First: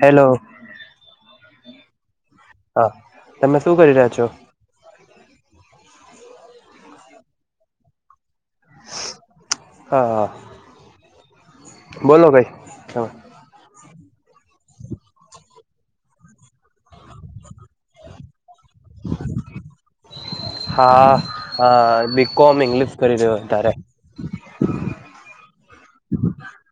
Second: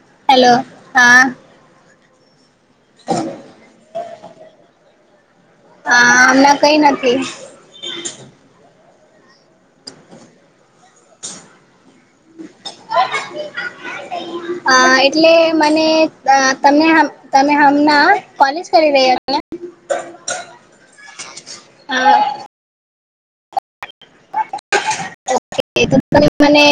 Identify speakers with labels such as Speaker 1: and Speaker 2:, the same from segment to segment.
Speaker 1: Hello. હા તમે શું કરી રહ્યા છો?
Speaker 2: હા અમે કઈ નથી.
Speaker 1: હા હા બોલો ભઈ. [inaudible]
Speaker 2: અ એટલે મને તમેં હ તમે હમણા, કોલેજ કરી રહ્યા હતા.
Speaker 1: હા હ
Speaker 2: હા
Speaker 1: બીકોમ ઇંગ્લિશ કરી રહ્યો અત્યારે,
Speaker 2: એ તો તમે મને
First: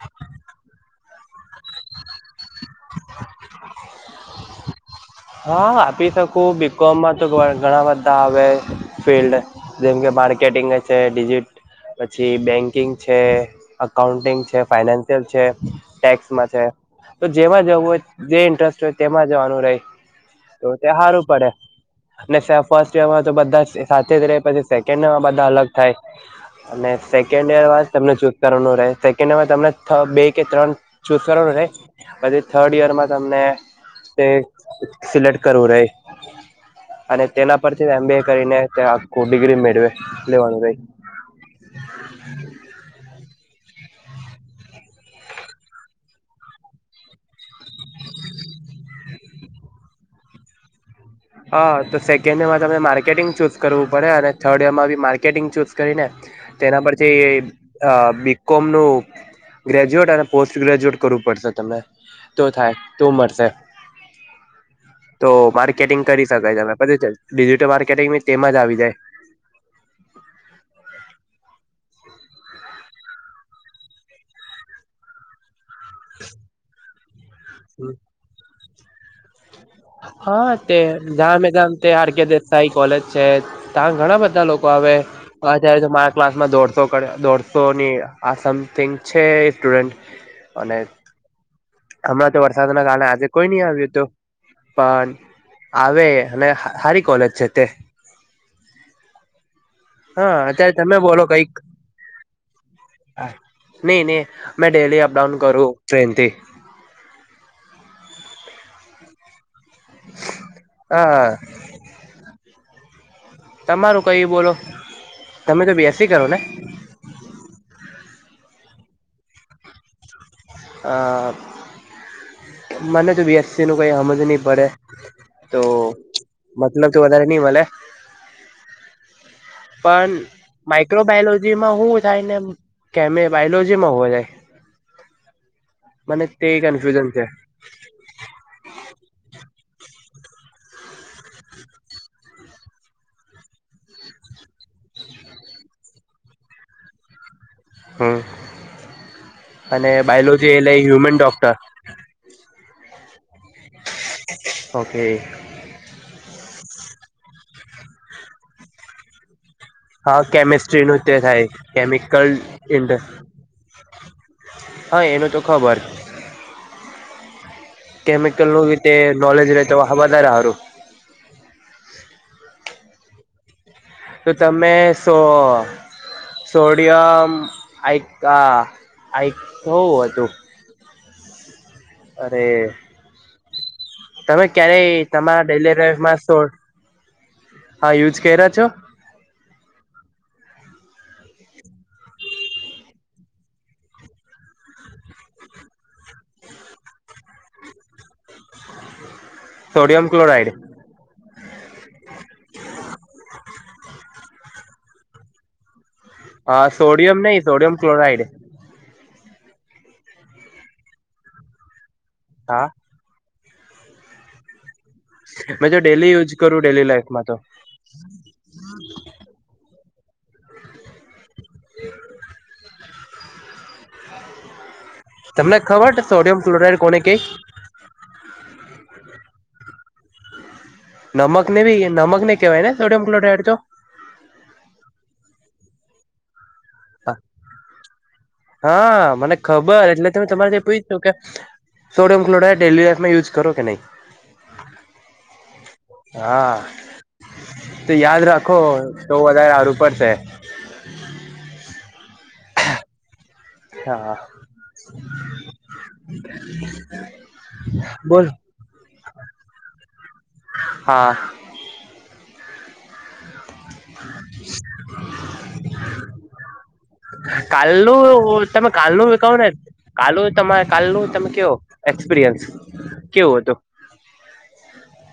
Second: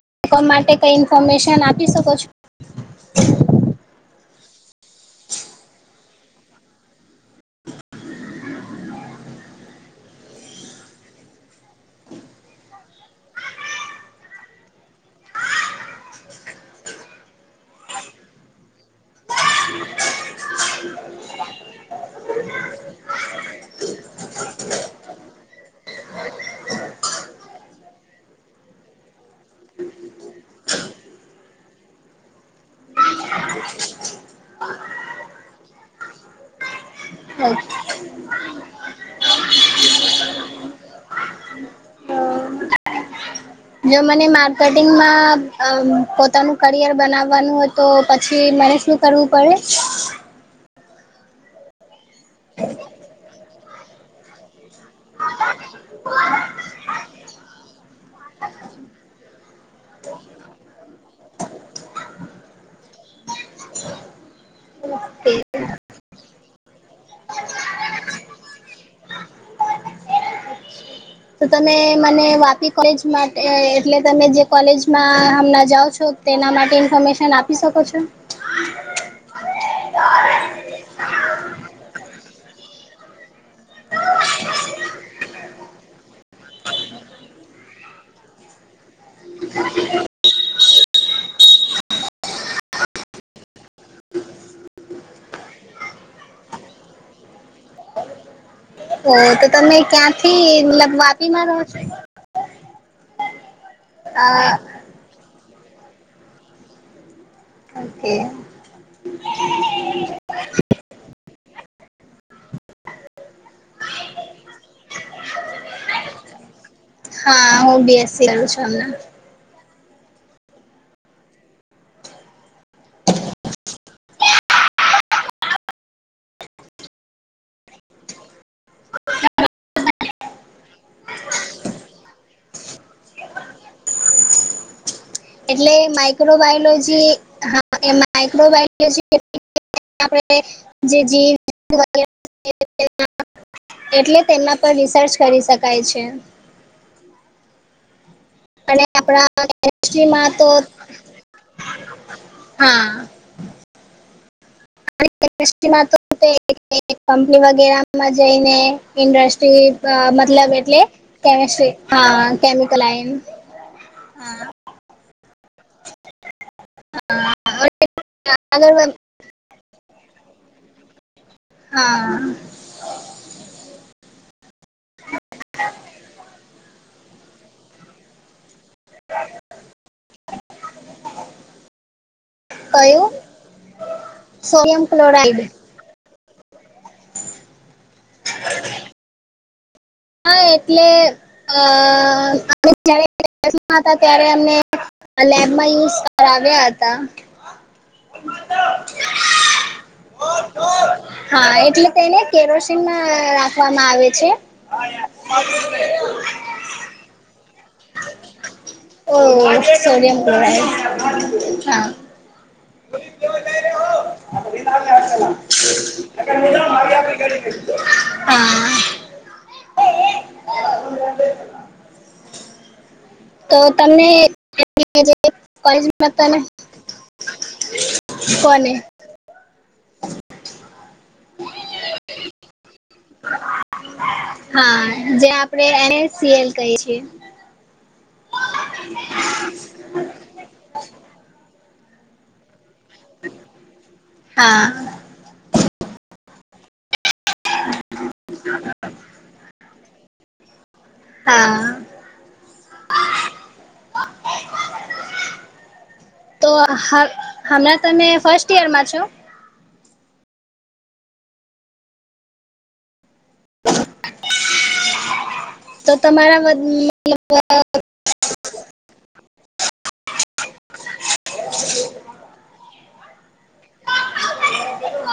Speaker 2: [inaudible] માટે કઈ ઇન્ફોર્મેશન આપી શકો છો?
Speaker 1: [inaudible] હા આપી શકું બીકોમમાં તો ઘણા બધા આવે ફિલ્ડ, જેમ કે માર્કેટિંગ છે, ડીજીટ પછી બેંકિંગ છે. અકાઉન્ટિંગ છે, ફાઈનાન્શિયલ છે, ટેક્સમાં છે. તો જેમાં જવું હોય, જે ઇન્ટરેસ્ટ હોય, તેમાં જવાનું રહે. તો તે સારું પડે. ફર્સ્ટ યર માં તો બધા સાથે જ રહે પછી સેકન્ડ યર માં બધા અલગ થાય. અને સેકન્ડ યર જ તમને ચૂસ કરવાનું રહે, સેકન્ડ યરમાં તમને બે કે ત્રણ, ચુસ કરવાનું રહે પછી થર્ડ યરમાં તમને તે, સિલેેક્ટ કરવું રહે. અને
Speaker 2: છો
Speaker 1: તેના પરથી એમબી એ કરીને આખું ડિગ્રી મેળવે લેવાનું રહે.
Speaker 2: જો મને માર્કેટિંગમાં પોતાનું કરિયર બનાવવાનું હતું પછી મને શું કરવું પડે,
Speaker 1: હ તો સેકન્ડ યરમાં તમને માર્કેટિંગ ચુસ કરવું પડે અને થર્ડ યરમાં બી માર્કેટિંગ ચુસ કરીને, તેના પરથી અ બીકોમ નું ગ્રેજ્યુએટ અને પોસ્ટ ગ્રેજ્યુએટ કરવું પડશે તમને તો થાય તો મળશે તો
Speaker 2: [inaudible]
Speaker 1: માર્કેટિંગ કરી શકાય [unintelligible] ડિજિટલ માર્કેટિંગ તેમાંજ આવી જાય
Speaker 2: તો તમે મને વાપી કોલેજ માટે એટલે તમે જે કોલેજમાં હમણાં જાઓ છો તેના માટે ઇન્ફોર્મેશન આપી શકો છો
Speaker 1: હા તે [unintelligible] તે આર કે દેસાઈ કોલેજ છે. તા ઘણા બધા લોકો આવે અત્યારે તો મારા ક્લાસમાં દોઢસો કર દોઢસોની આ સમથિંગ છે, સ્ટુડન્ટ અને હમણાં તો વરસાદના કારણે આજે કોઈ ની આવ્યું તું પણ આવે અને હારી કોલેજ છે, તે
Speaker 2: ઓ તો તમે
Speaker 1: હા
Speaker 2: ક્યાંથી
Speaker 1: અત્યારે
Speaker 2: મતલબ વાપી માં રહો છો?
Speaker 1: ની ની
Speaker 2: અ
Speaker 1: મે ડેલી અપડાઉન કરું ટ્રેનથી
Speaker 2: [inaudible]
Speaker 1: [inaudible] તમારું કંઈ બોલો તમે તો બીએસસી કરો ને
Speaker 2: હા હું બીએસસી કરું છું અમના
Speaker 1: અ મને તો બીએસસી નું કઈ હમજ ની પડે તો મતલબ વધારે ની મલે પન માઈક્રોબાયોલોજીમાં હુ થાય ને કેમે બાયોલોજીમાં હોવા જાય
Speaker 2: એટલે
Speaker 1: મને તે
Speaker 2: માઈક્રોબાયોલોજી
Speaker 1: કન્ફ્યુઝન છે
Speaker 2: હા એ માઈક્રોબાયોલોજી આપણે જે જી [unintelligible] એટલે તેમના પર રિસર્ચ કરી શકાય છે.
Speaker 1: હ
Speaker 2: અને આપણા
Speaker 1: અને
Speaker 2: કેમેસ્ટ્રીમાં તો
Speaker 1: બાયોલોજી એલેય હ્યુમન ડોક્ટર
Speaker 2: હા.
Speaker 1: ઓકેય
Speaker 2: [unintelligible] માં તો [inaudible] કંપની વગેરામાં જઈને ઇન્ડસ્ટ્રી
Speaker 1: હા
Speaker 2: મતલબ એટલે
Speaker 1: કેમિસ્ટ્રીનું તે થાય
Speaker 2: કેમસ્ટ્રી હા
Speaker 1: કેમિકલ
Speaker 2: કેમિકલ
Speaker 1: ઇન્ડ
Speaker 2: [unintelligible] હા
Speaker 1: હ એનું તો ખબર કેમિકલનું
Speaker 2: આગળ
Speaker 1: વીતે
Speaker 2: વધ
Speaker 1: નોલેજ રે તો વધારે હારું
Speaker 2: હા.
Speaker 1: શું તમે સો સોડિયમ આઇક આ આઇક હુ હતું?
Speaker 2: [inaudible]
Speaker 1: અરે
Speaker 2: કયું
Speaker 1: તમે
Speaker 2: સોડિયમ
Speaker 1: ક્યારેય
Speaker 2: ક્લોરાઈડ
Speaker 1: તમારા ડેલી લાઈફમાં શો યુજ કયરા છો?
Speaker 2: હ એટલે અ [inaudible] હતા ત્યારે અમને આ લેબમાં યુઝ કરાવ્યા હતા [unintelligible]
Speaker 1: સોડિયમ ક્લોરાઇડ
Speaker 2: હા એટલે તેને કેરોસીનમા રાખવામાં આવે છે.
Speaker 1: હા સોડિયમ નઈ સોડિયમ ક્લોરાઈડ
Speaker 2: ઓહ સોડિયમ ક્લોરાઇડ હા
Speaker 1: હા. મેં જો ડેલી યુઝ કરું ડેલી
Speaker 2: [unintelligible]
Speaker 1: લાઈફમાં તો
Speaker 2: હા.
Speaker 1: [inaudible]
Speaker 2: તો તમને
Speaker 1: તમને
Speaker 2: [unintelligible]
Speaker 1: ખબર છે
Speaker 2: કોલેજમા હતાં ને?
Speaker 1: સોડિયમ કોને કેય?
Speaker 2: તને.
Speaker 1: નમકને ભી નમકને કેહેવાયને સોડિયમ ક્લોરાઇડ તો.
Speaker 2: હા જે આપડે એ ને સી એલ કહીએ છીએ.
Speaker 1: હા મને ખબર એટલે તો મેં તમારાથી પુયછું કે સોડિમ ક્લોરાઇડ ડેલી લાઇફમાં યુઝ કરો કે નહી?
Speaker 2: હા
Speaker 1: હા. તો યાદ રાખો તો વધારે હારું પડશે.
Speaker 2: હા.
Speaker 1: હા.
Speaker 2: તો હાલ હાલમાં તમે
Speaker 1: બોલ
Speaker 2: ફર્સ્ટ યરમાં છો?
Speaker 1: હા.
Speaker 2: તો તમારા મત
Speaker 1: કાલનું તમે કાલનું વિકાવના ને? કાલો તમાર કાલનો તમ ક્યો એક્સપિરિયન્સ, કેવો હતો?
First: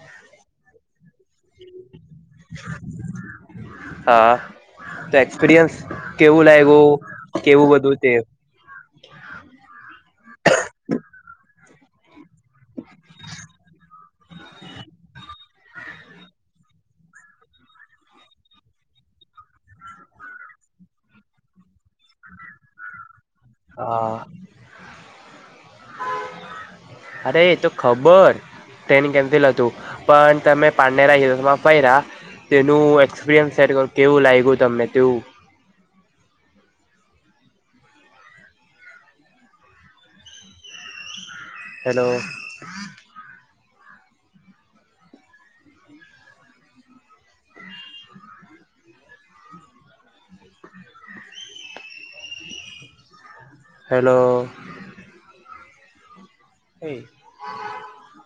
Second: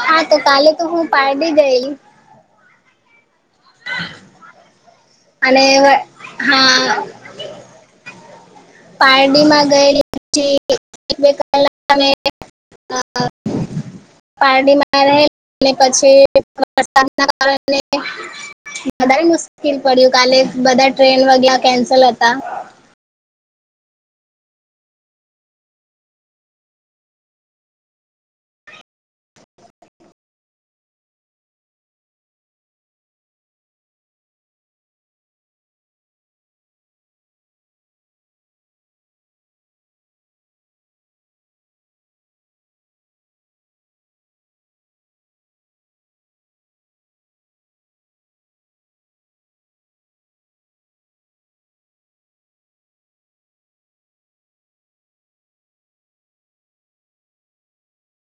Speaker 2: હા તો કાલે તો હું પારડી ગયેલી.
Speaker 1: હા, તો
Speaker 2: અને
Speaker 1: એક્સપિરિયન્સ કેવું
Speaker 2: હા
Speaker 1: લાયગું? કેવું બધું તે?
Speaker 2: પારડીમાં ગયેલી હુતી એટલે [unintelligible] અને [unintelligible] પારડીમાં રહે પછી વરસાદ ના કારણે. વધારે મુશ્કેલ પડ્યું કાલે બધા ટ્રેન વગે કેન્સલ હતા.
Speaker 1: હા.
Speaker 2: હ છે [inaudible]
Speaker 1: અરે તો ખબર. ટ્રેન કેન્સિલ હતું, પણ તમે પાંનેરા હિવસમાં ફૈ રહ્યા. તેનું એક્સપિરિયન્સ શેર કરું કેવું લાગ્યું તમને તેવું? હેલો. હલો. હો.